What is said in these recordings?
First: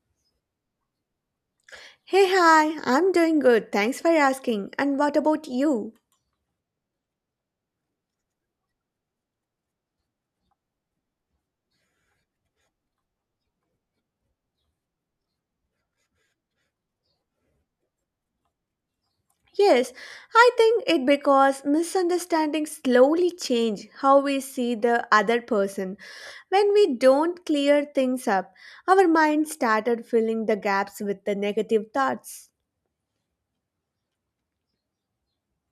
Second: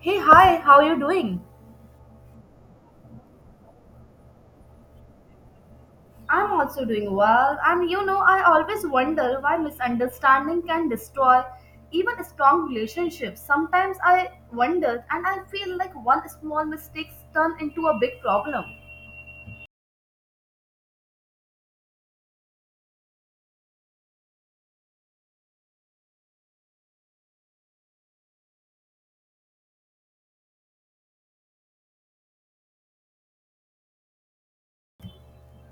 Hey, hi, how are you doing? Hey, hi, I'm doing good. Thanks for asking. And what about you? I'm also doing well, and you know, I always wonder why misunderstanding can destroy even strong relationships. Sometimes I wonder, and I feel like one small mistake turn into a big problem. Yes, I think it because misunderstandings slowly change how we see the other person. When we don't clear things up, our mind started filling the gaps with the negative thoughts.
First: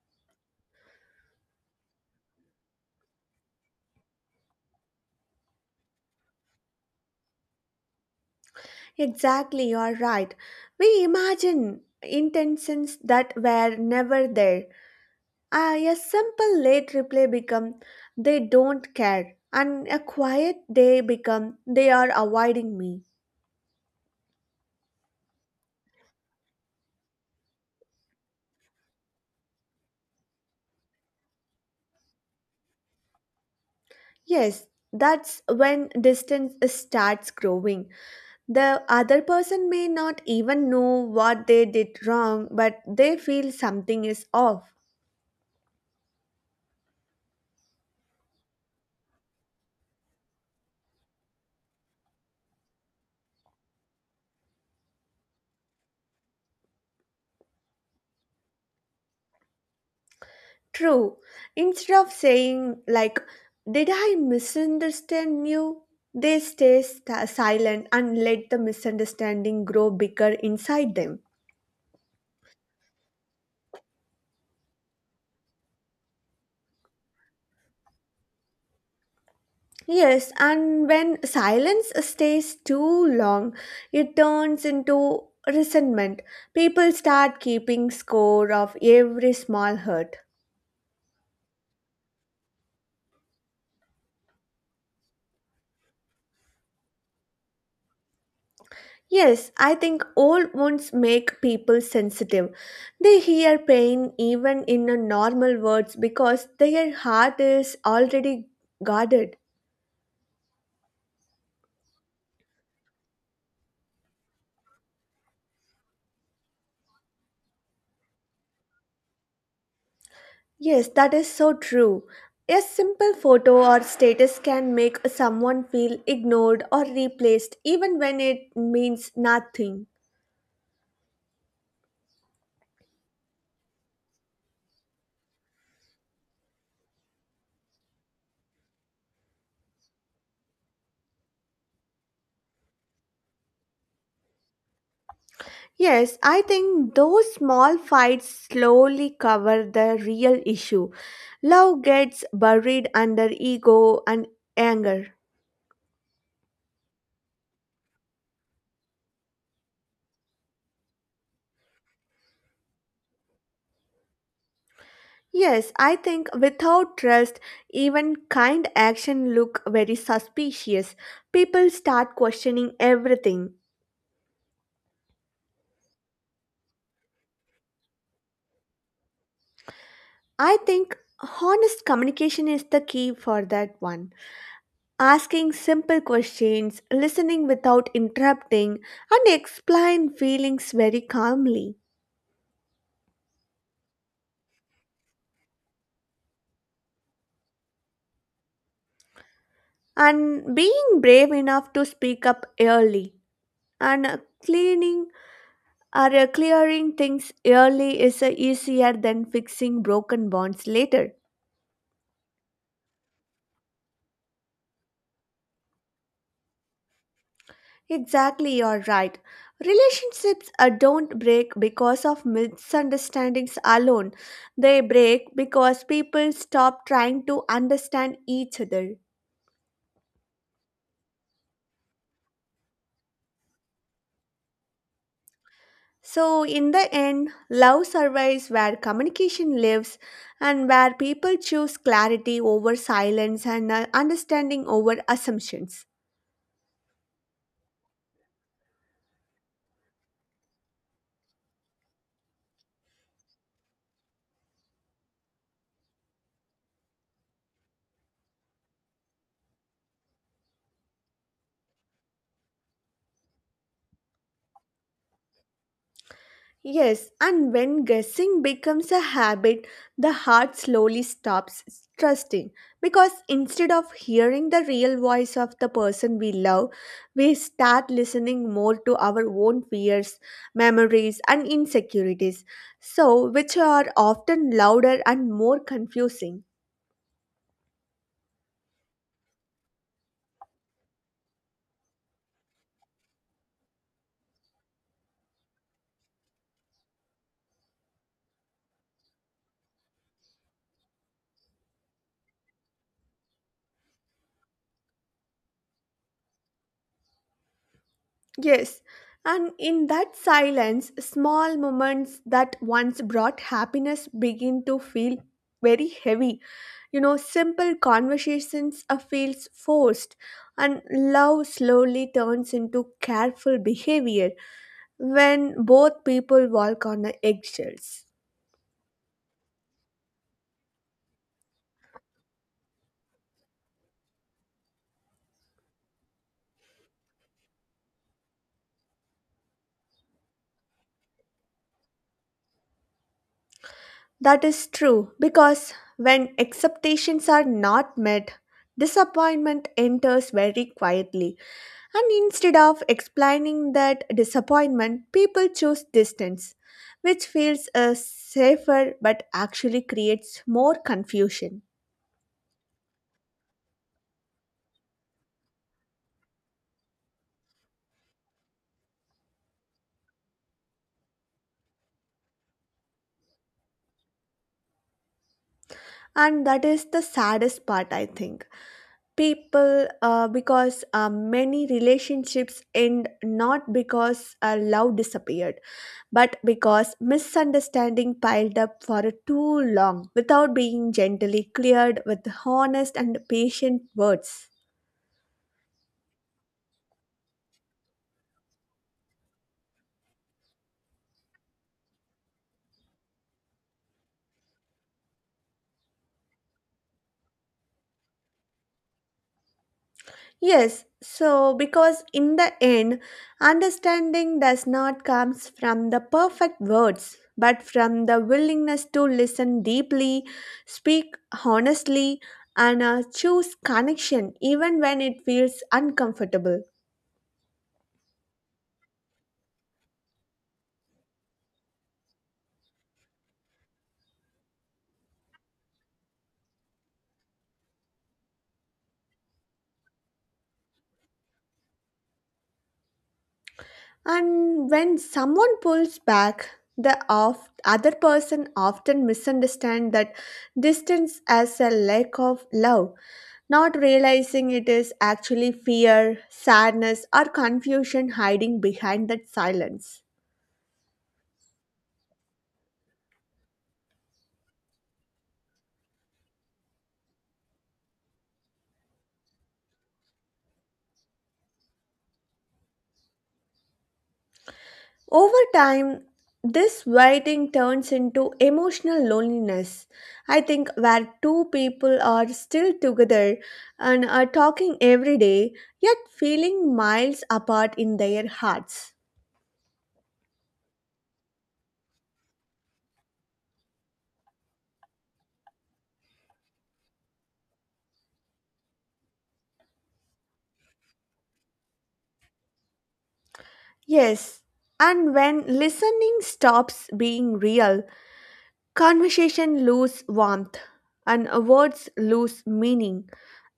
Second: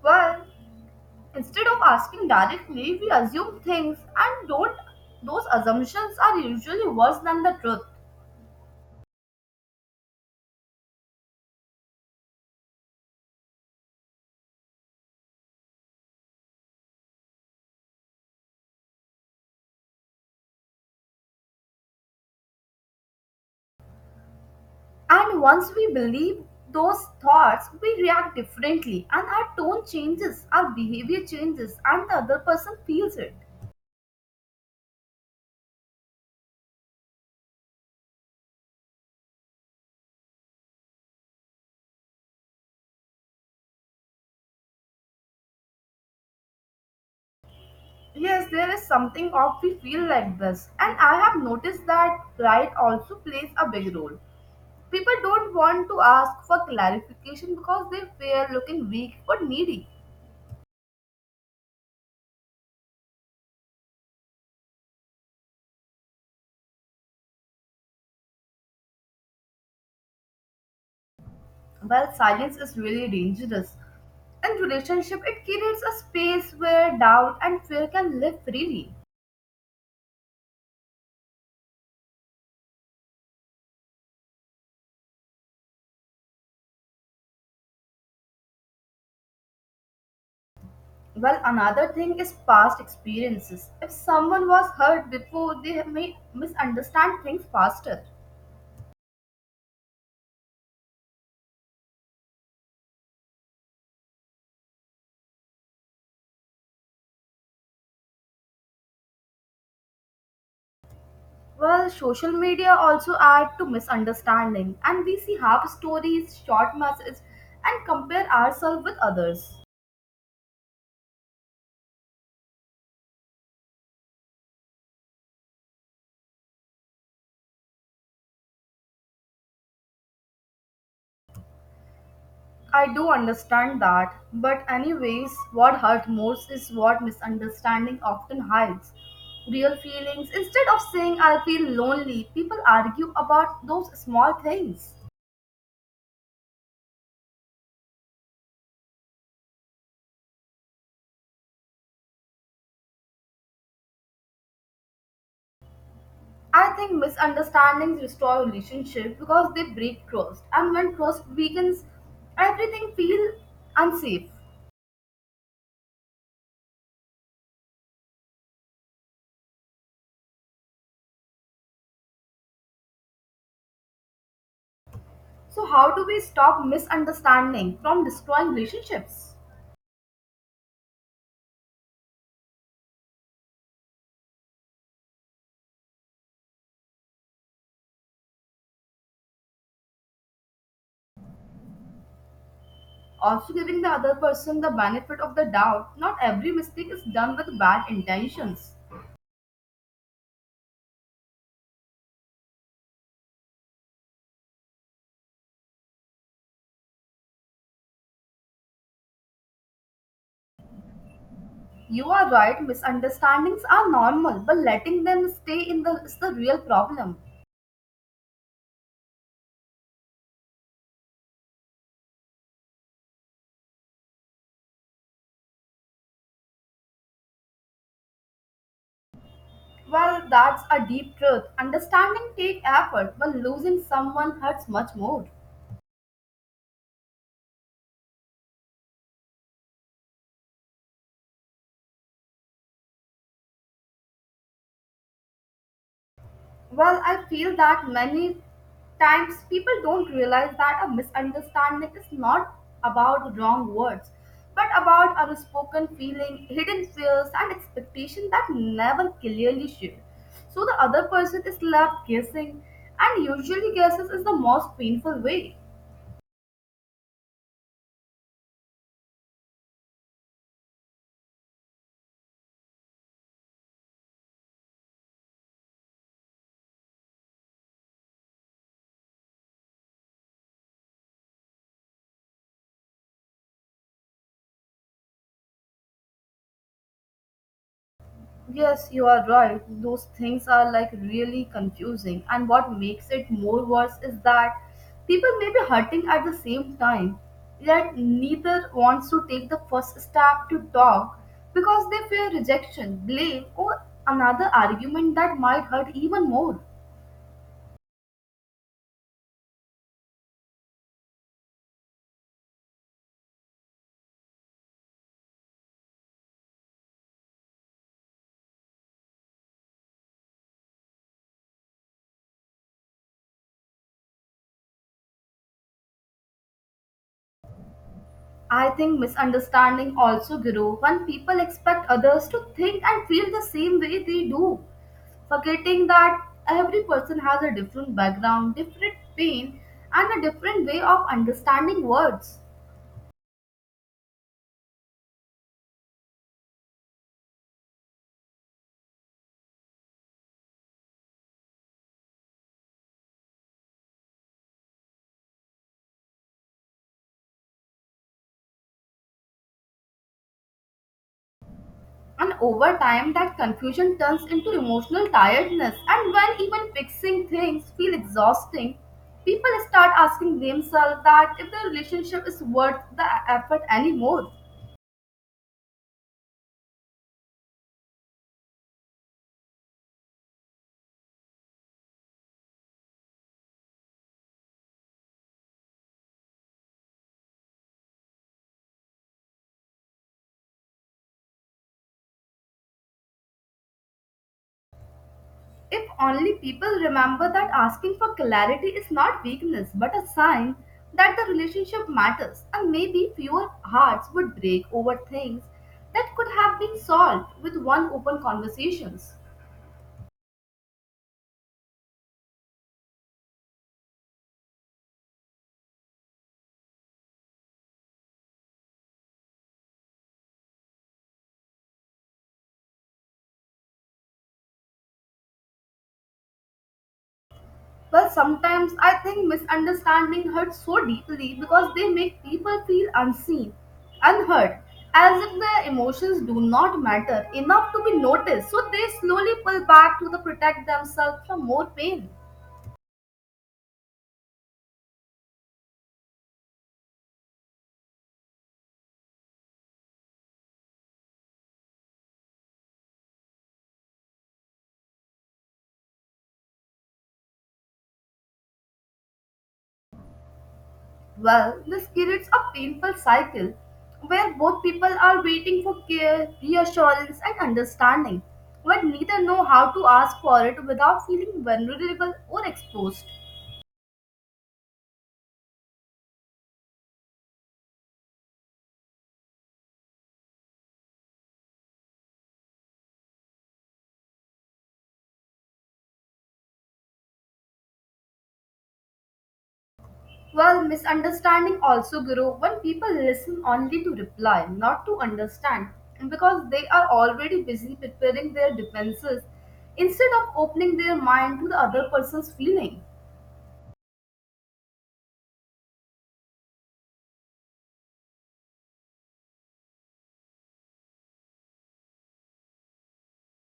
Well, instead of asking directly, we assume things, and don't those assumptions are usually worse than the truth. Exactly, you're right. We imagine intentions that were never there. A simple late reply become they don't care, and a quiet day become they are avoiding me. And once we believe those thoughts, we react differently, and our tone changes, our behavior changes, and the other person feels it. Yes, that's when distance starts growing. The other person may not even know what they did wrong, but they feel something is off. Yes, there is something of we feel like this, and I have noticed that pride also plays a big role. People don't want to ask for clarification because they fear looking weak or needy. True. Instead of saying, like, did I misunderstand you? They stay sta silent and let the misunderstanding grow bigger inside them. Well, silence is really dangerous. In relationship, it creates a space where doubt and fear can live freely. Yes, and when silence stays too long, it turns into resentment. People start keeping score of every small hurt. Well, another thing is past experiences. If someone was hurt before, they may misunderstand things faster. Yes, I think old wounds make people sensitive. They hear pain even in a normal words because their heart is already guarded. Well, social media also add to misunderstanding, and we see half stories, short messages, and compare ourselves with others. Yes, that is so true. A simple photo or status can make someone feel ignored or replaced even when it means nothing. I do understand that, but anyways, what hurt most is what misunderstanding often hides. Real feelings. Instead of saying I feel lonely, people argue about those small things. Yes, I think those small fights slowly cover the real issue. Love gets buried under ego and anger. I think misunderstandings destroy relationships because they break trust, and when trust weakens, everything feels unsafe. Yes, I think without trust, even kind action look very suspicious. People start questioning everything. So, how do we stop misunderstanding from destroying relationships? I think honest communication is the key for that one. Asking simple questions, listening without interrupting, and explain feelings very calmly. Also, giving the other person the benefit of the doubt. Not every mistake is done with bad intentions. And being brave enough to speak up early. And cleaning or clearing things early is easier than fixing broken bonds later. You are right, misunderstandings are normal, but letting them stay in the is the real problem. Exactly, you're right. Relationships don't break because of misunderstandings alone. They break because people stop trying to understand each other. Well, that's a deep truth. Understanding take effort, but losing someone hurts much more. So, in the end, love survives where communication lives and where people choose clarity over silence and understanding over assumptions. Well, I feel that many times people don't realize that a misunderstanding is not about wrong words, but about unspoken feeling, hidden fears, and expectation that never clearly shared. So the other person is left guessing, and usually guesses is the most painful way. Yes, and when guessing becomes a habit, the heart slowly stops trusting because instead of hearing the real voice of the person we love, we start listening more to our own fears, memories, and insecurities, so which are often louder and more confusing. Yes, you are right. Those things are like really confusing. And what makes it more worse is that people may be hurting at the same time, yet neither wants to take the first step to talk because they fear rejection, blame, or another argument that might hurt even more. Yes, and in that silence, small moments that once brought happiness begin to feel very heavy. You know, simple conversations feels forced, and love slowly turns into careful behavior when both people walk on the eggshells. I think misunderstanding also grow when people expect others to think and feel the same way they do, forgetting that every person has a different background, different pain, and a different way of understanding words. That is true because when expectations are not met, disappointment enters very quietly. And instead of explaining that disappointment, people choose distance, which feels safer but actually creates more confusion. And over time, that confusion turns into emotional tiredness. And when even fixing things feel exhausting, people start asking themselves that if the relationship is worth the effort anymore. And that is the saddest part, I think. People because many relationships end not because love disappeared but because misunderstanding piled up for too long without being gently cleared with honest and patient words. If only people remember that asking for clarity is not weakness but a sign that the relationship matters, and maybe fewer hearts would break over things that could have been solved with one open conversations. Yes, so because in the end, understanding does not comes from the perfect words, but from the willingness to listen deeply, speak honestly, and choose connection even when it feels uncomfortable. Well, sometimes I think misunderstanding hurts so deeply because they make people feel unseen, unheard, as if their emotions do not matter enough to be noticed, so they slowly pull back to the protect themselves from more pain. And when someone pulls back, the other person often misunderstands that distance as a lack of love, not realizing it is actually fear, sadness, or confusion hiding behind that silence. Well, this creates a painful cycle where both people are waiting for care, reassurance, and understanding, but neither know how to ask for it without feeling vulnerable or exposed. Over time, this waiting turns into emotional loneliness. I think where two people are still together and are talking every day, yet feeling miles apart in their hearts. Well, misunderstanding also grow when people listen only to reply, not to understand, because they are already busy preparing their defenses instead of opening their mind to the other person's feeling. Yes, and when listening stops being real, conversation lose warmth and words lose meaning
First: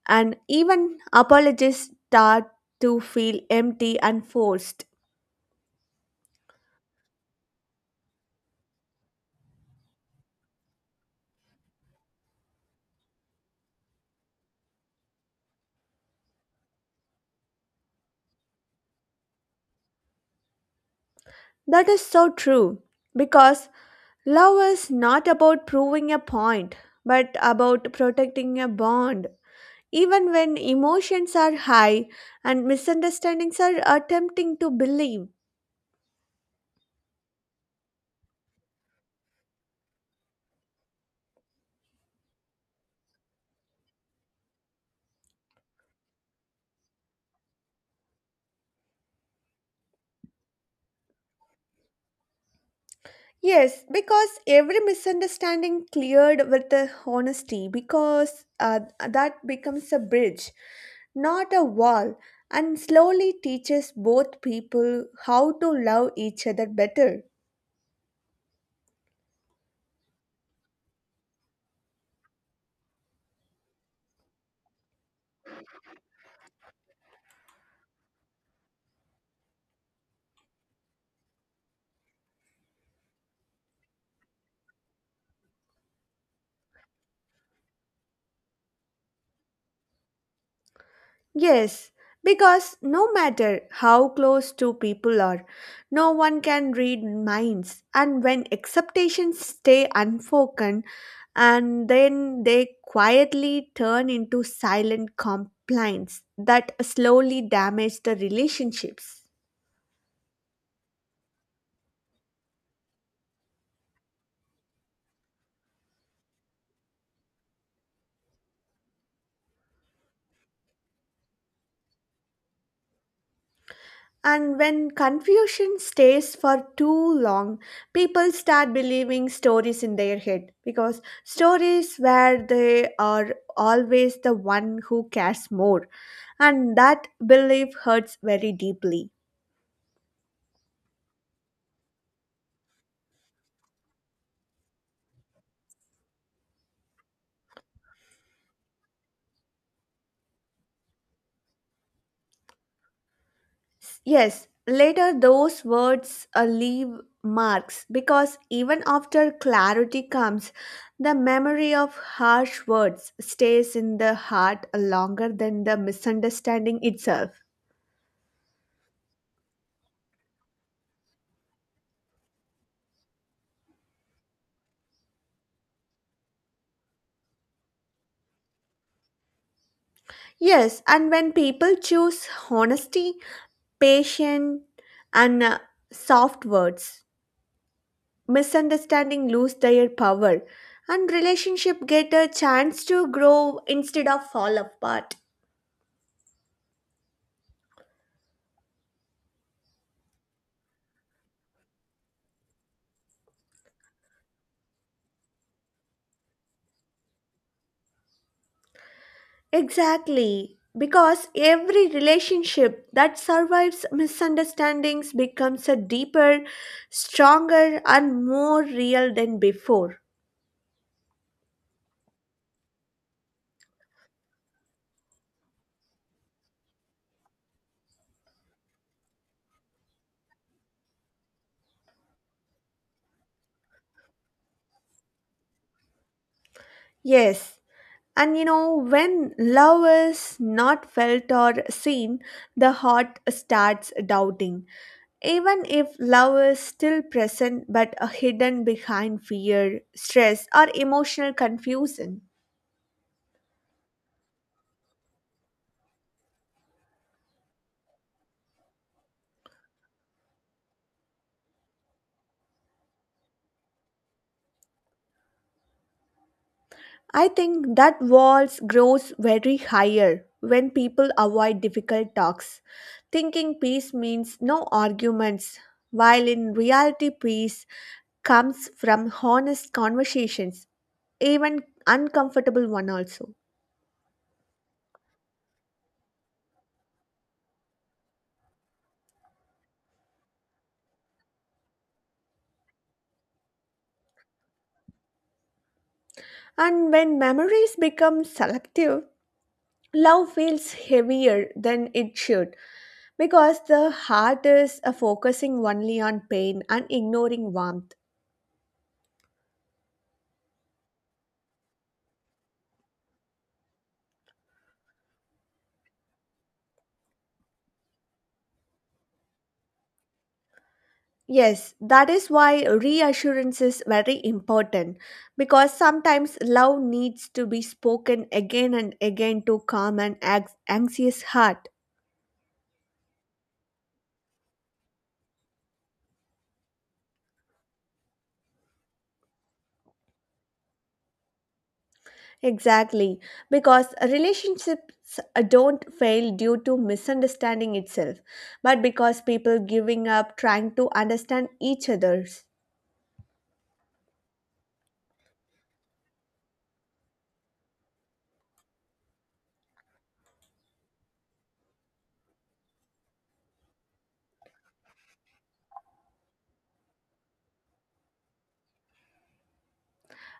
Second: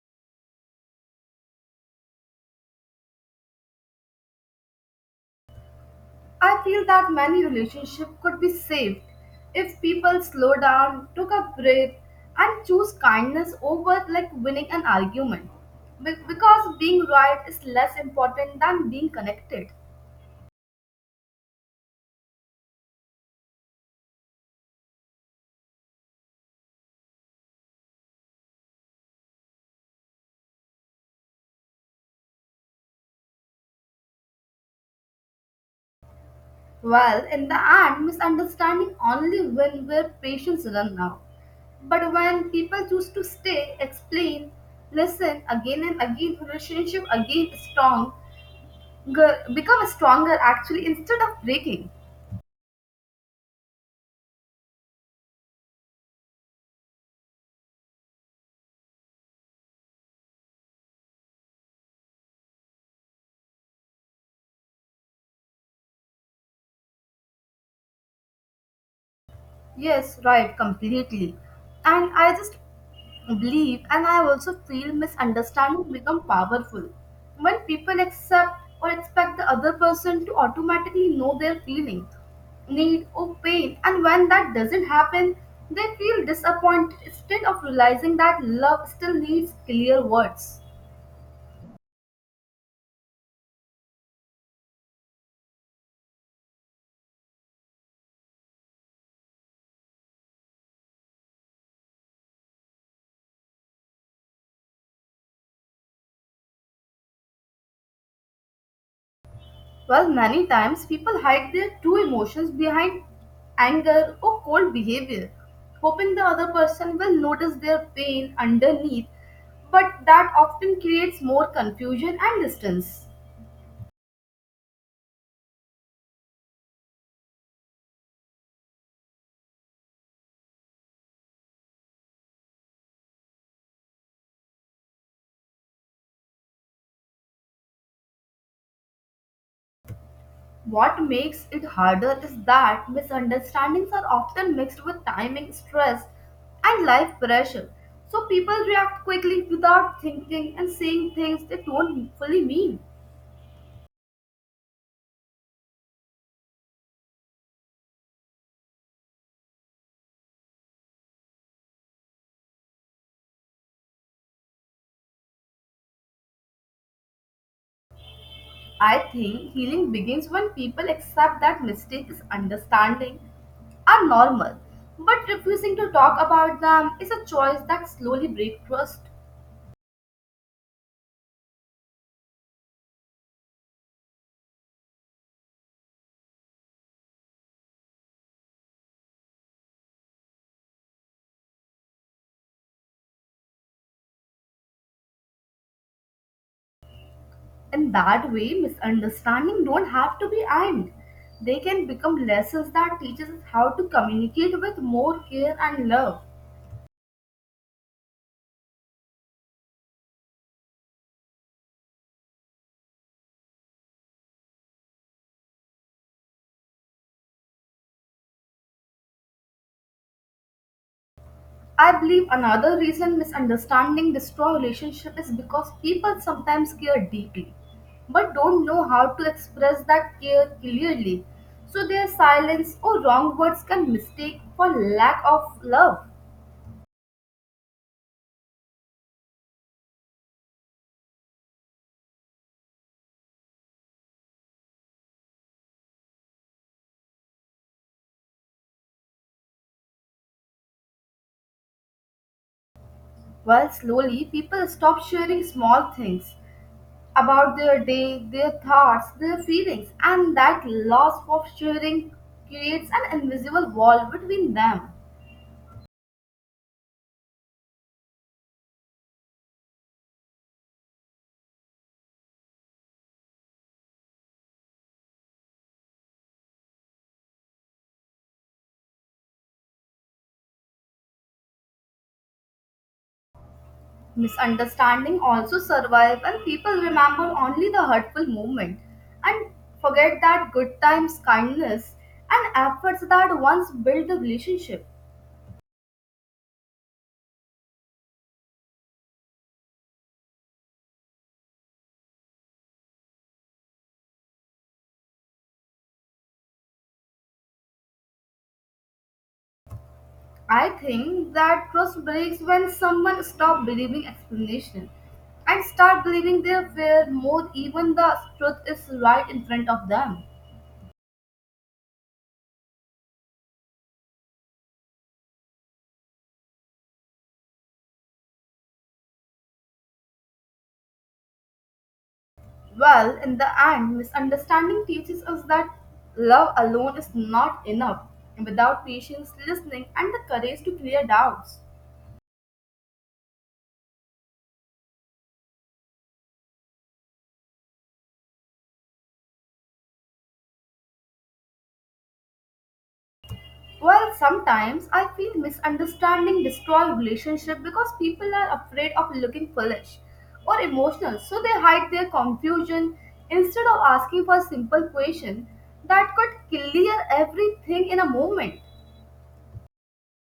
and even apologies start to feel empty and forced. I feel that many relationships could be saved if people slow down, took a breath, and choose kindness over like winning an argument. Because being right is less important than being connected. That is so true because love is not about proving a point but about protecting a bond. Even when emotions are high and misunderstandings are attempting to believe. Well, in the end, misunderstanding only win where patience run out. But when people choose to stay, explain, listen again and again, relationship again strong, become stronger actually instead of breaking. Yes, because every misunderstanding cleared with the honesty because that becomes a bridge, not a wall, and slowly teaches both people how to love each other better. Yes, right, completely. And I just believe and I also feel misunderstanding become powerful. When people accept or expect the other person to automatically know their feeling, need or pain, and when that doesn't happen, they feel disappointed instead of realizing that love still needs clear words. Yes, because no matter how close two people are, no one can read minds. And when expectations stay unspoken, and then they quietly turn into silent complaints that slowly damage the relationships. Well, many times people hide their true emotions behind anger or cold behavior, hoping the other person will notice their pain underneath, but that often creates more confusion and distance. And when confusion stays for too long, people start believing stories in their head because stories where they are always the one who cares more, and that belief hurts very deeply. What makes it harder is that misunderstandings are often mixed with timing, stress, and life pressure. So people react quickly without thinking and saying things they don't fully mean. Yes, later those words leave marks because even after clarity comes, the memory of harsh words stays in the heart longer than the misunderstanding itself. I think healing begins when people accept that mistakes, understanding are normal, but refusing to talk about them is a choice that slowly breaks trust. Yes, and when people choose honesty, patience, and soft words, misunderstanding lose their power, and relationship get a chance to grow instead of fall apart. In that way, misunderstanding don't have to be end. They can become lessons that teaches us how to communicate with more care and love. Exactly, because every relationship that survives misunderstandings becomes a deeper, stronger, and more real than before. I believe another reason misunderstanding destroy relationship is because people sometimes care deeply but don't know how to express that care clearly. So their silence or wrong words can mistake for lack of love. Yes, and you know, when love is not felt or seen, the heart starts doubting. Even if love is still present but hidden behind fear, stress, or emotional confusion. While slowly people stop sharing small things about their day, their thoughts, their feelings and that loss of sharing creates an invisible wall between them. I think that walls grows very higher when people avoid difficult talks, thinking peace means no arguments, while in reality peace comes from honest conversations even uncomfortable one also. Misunderstanding also survive and people remember only the hurtful moment and forget that good times kindness and efforts that once built the relationship. And when memories become selective, love feels heavier than it should because the heart is focusing only on pain and ignoring warmth. I think that trust breaks when someone stop believing explanation and start believing their fear more even the truth is right in front of them. Yes, that is why reassurance is very important because sometimes love needs to be spoken again and again to calm an anxious heart. Well, in the end, misunderstanding teaches us that love alone is not enough. And without patience, listening, and the courage to clear doubts. Exactly, because relationships don't fail due to misunderstanding itself, but because people giving up trying to understand each other's. Well, sometimes I feel misunderstanding destroy relationship because people are afraid of looking foolish or emotional, so they hide their confusion instead of asking for a simple question that could clear everything in a moment.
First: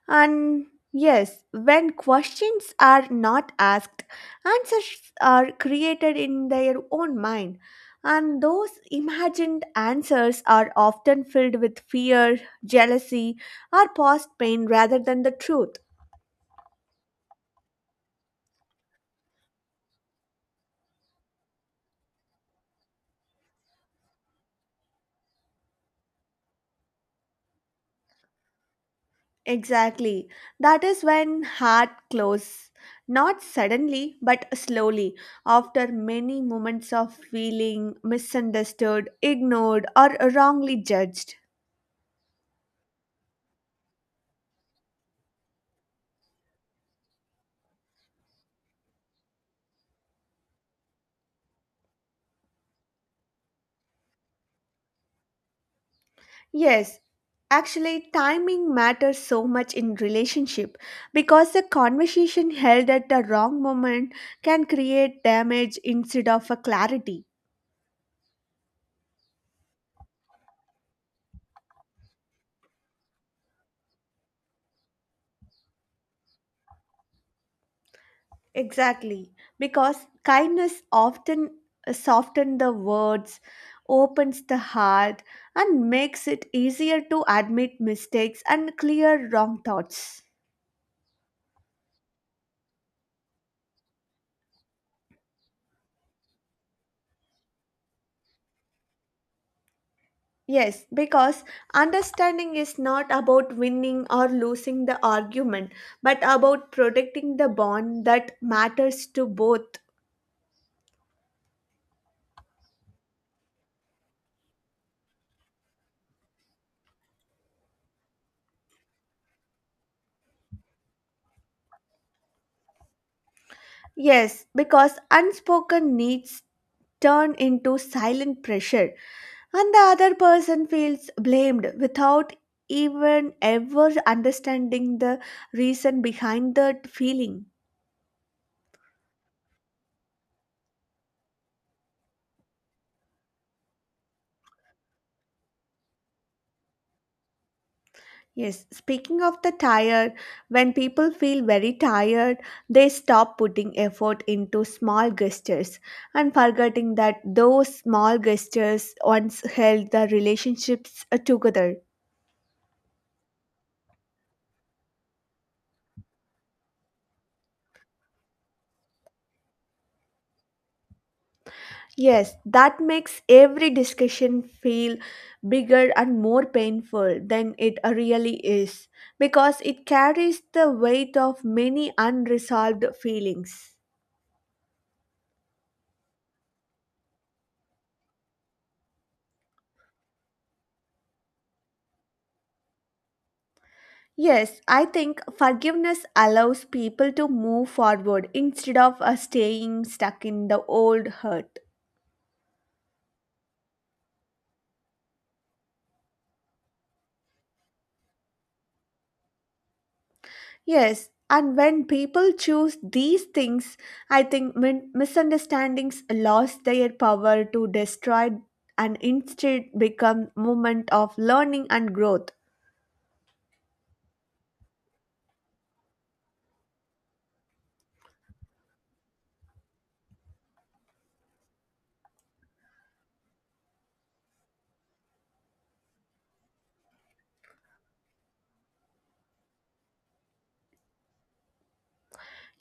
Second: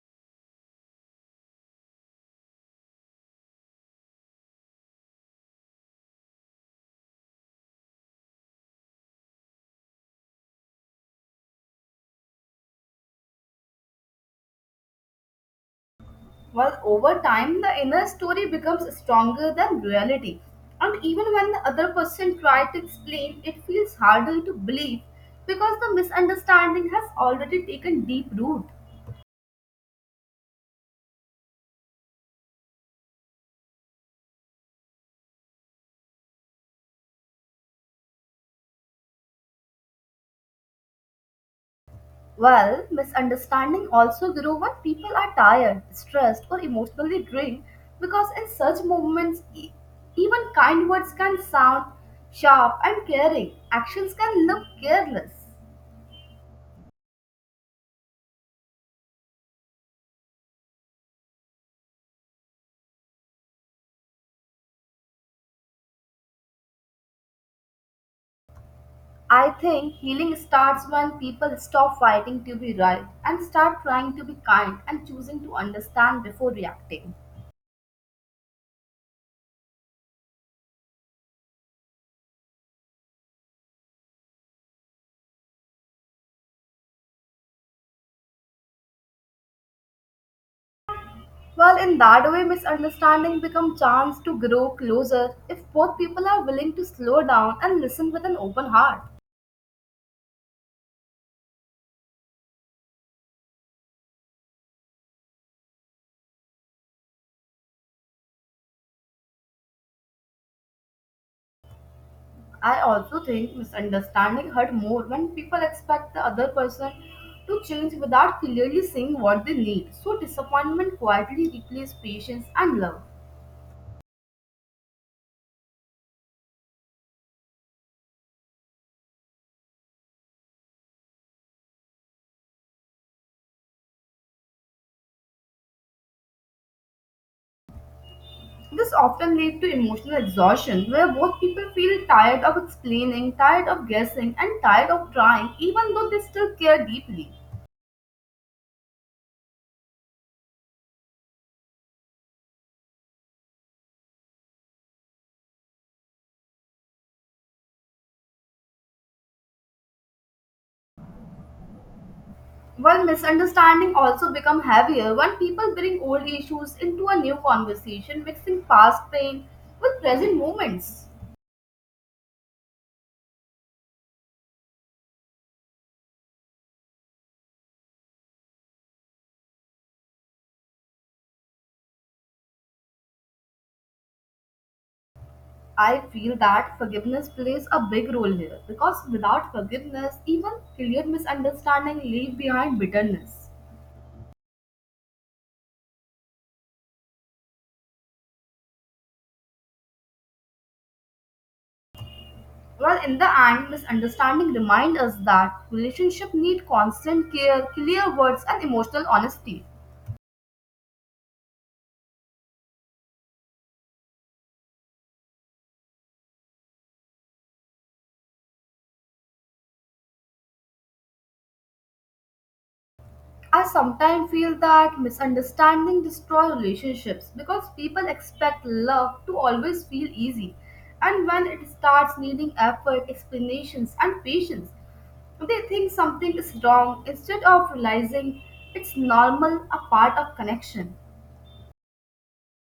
And yes, when questions are not asked, answers are created in their own mind, and those imagined answers are often filled with fear, jealousy, or past pain rather than the truth. Well, over time, the inner story becomes stronger than reality. And even when the other person tries to explain, it feels harder to believe because the misunderstanding has already taken deep root. Exactly. That is when heart closes. Not suddenly, but slowly, after many moments of feeling misunderstood, ignored, or wrongly judged. Well, misunderstanding also grow when people are tired, stressed, or emotionally drained because in such moments, even kind words can sound sharp and caring. Actions can look careless. Yes, actually, timing matters so much in relationship because the conversation held at the wrong moment can create damage instead of a clarity. I think healing starts when people stop fighting to be right and start trying to be kind and choosing to understand before reacting. Exactly, because kindness often softens the words, opens the heart, and makes it easier to admit mistakes and clear wrong thoughts. Well, in that way, misunderstanding become chance to grow closer if both people are willing to slow down and listen with an open heart. Yes, because understanding is not about winning or losing the argument, but about protecting the bond that matters to both. I also think misunderstanding hurt more when people expect the other person to change without clearly saying what they need. So disappointment quietly replaces patience and love. Yes, because unspoken needs turn into silent pressure, and the other person feels blamed without even ever understanding the reason behind that feeling. This often leads to emotional exhaustion where both people feel tired of explaining, tired of guessing, and tired of trying, even though they still care deeply. Yes, speaking of the tired, when people feel very tired, they stop putting effort into small gestures and forgetting that those small gestures once held the relationships together. While misunderstanding also become heavier when people bring old issues into a new conversation, mixing past pain with present moments. Yes, that makes every discussion feel bigger and more painful than it really is because it carries the weight of many unresolved feelings. I feel that forgiveness plays a big role here because without forgiveness, even clear misunderstanding leave behind bitterness. Yes, I think forgiveness allows people to move forward instead of staying stuck in the old hurt. Well, in the end, misunderstanding remind us that relationship need constant care, clear words, and emotional honesty. Yes, and when people choose these things, I think misunderstandings lost their power to destroy and instead become moment of learning and growth. I sometimes feel that misunderstanding destroy relationships because people expect love to always feel easy, and when it starts needing effort, explanations, and patience, they think something is wrong instead of realizing it's normal, a part of connection.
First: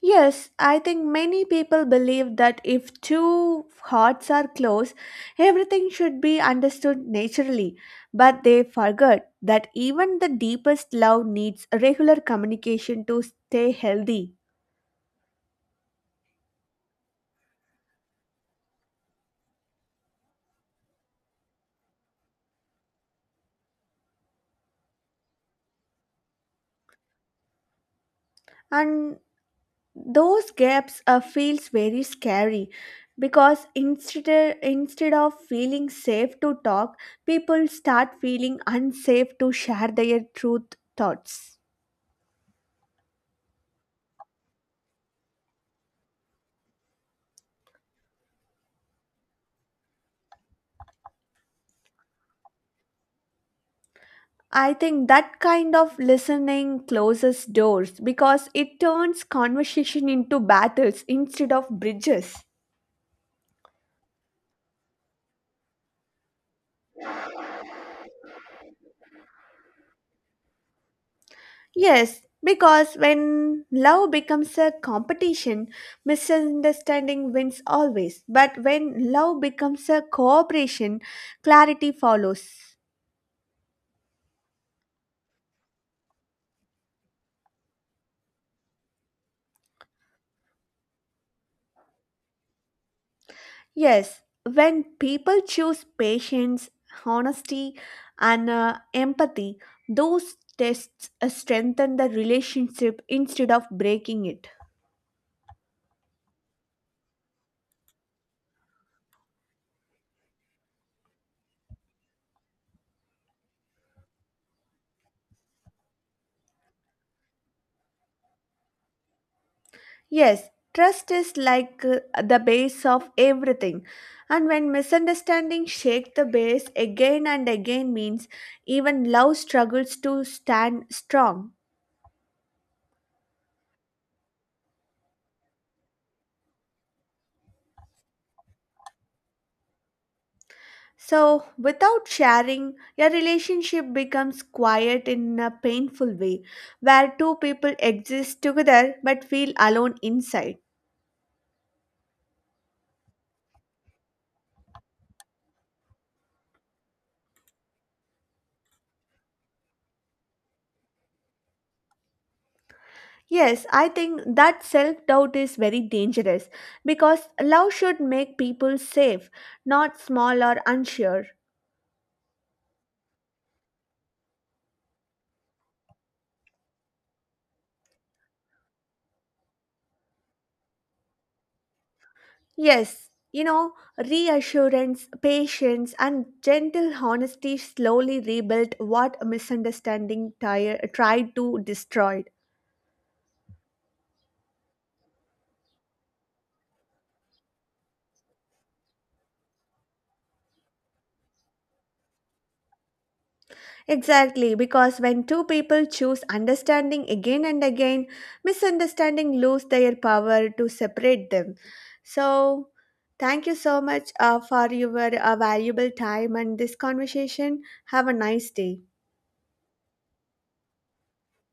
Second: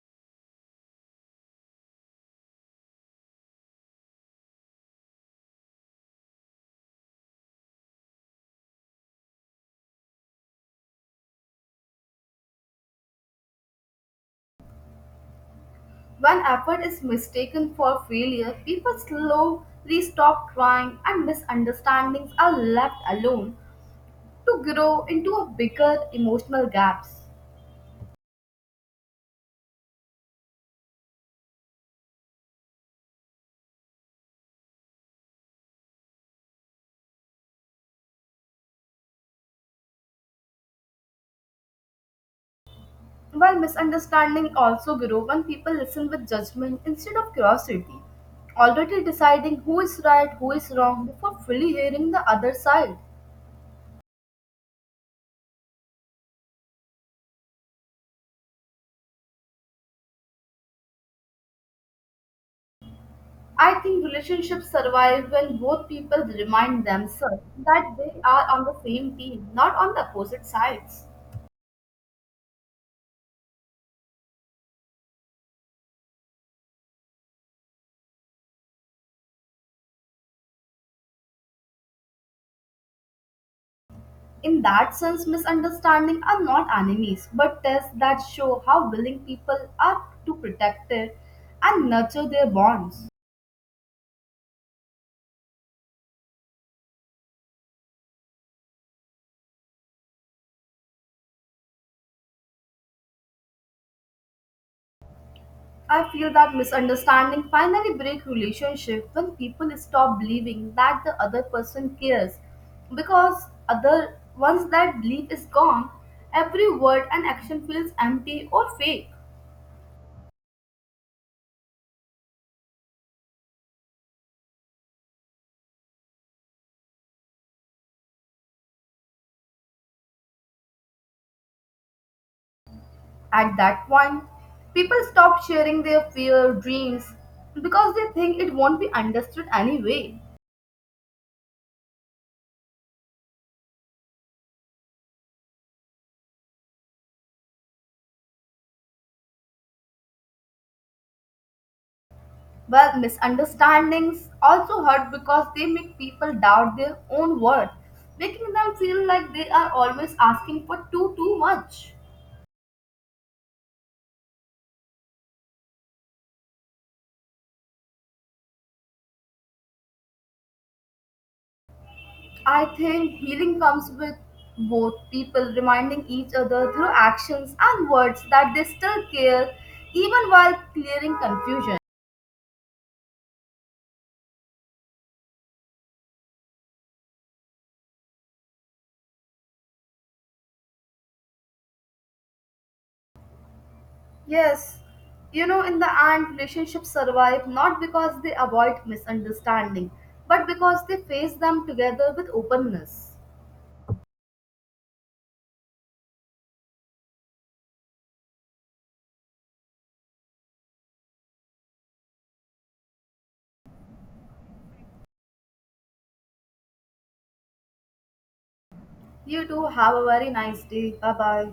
Yes, I think many people believe that if two hearts are close, everything should be understood naturally. But they forget that even the deepest love needs regular communication to stay healthy. When effort is mistaken for failure, people slowly stop trying and misunderstandings are left alone to grow into a bigger emotional gaps. And those gaps feels very scary because instead of feeling safe to talk, people start feeling unsafe to share their truth thoughts. While misunderstandings also grow when people listen with judgment instead of curiosity, already deciding who is right, who is wrong before fully hearing the other side. I think that kind of listening closes doors because it turns conversation into battles instead of bridges. I think relationships survive when both people remind themselves that they are on the same team, not on the opposite sides. Yes, because when love becomes a competition, misunderstanding wins always. But when love becomes a cooperation, clarity follows. In that sense, misunderstanding are not enemies, but tests that show how willing people are to protect it and nurture their bonds. Yes, when people choose patience, honesty, and empathy, those tests strengthen the relationship instead of breaking it. I feel that misunderstanding finally break relationship when people stop believing that the other person cares because other once that belief is gone, every word and action feels empty or fake. Yes, trust is like the base of everything. And when misunderstanding shake the base again and again means even love struggles to stand strong. At that point, people stop sharing their fear dreams because they think it won't be understood anyway. So, without sharing, your relationship becomes quiet in a painful way, where two people exist together but feel alone inside. Well, misunderstandings also hurt because they make people doubt their own worth, making them feel like they are always asking for too much. Yes, I think that self doubt is very dangerous because love should make people safe, not small or unsure. I think healing comes with both people reminding each other through actions and words that they still care even while clearing confusion. Yes, you know, reassurance, patience, and gentle honesty slowly rebuilt what a tried to destroy. Yes, you know, in the end, relationships survive not because they avoid misunderstanding, but because they face them together with openness. Exactly, because when two people choose understanding again and again, misunderstanding lose their power to separate them. So, thank you so much for your valuable time and this conversation. Have a nice day. You too have a very nice day. Bye bye.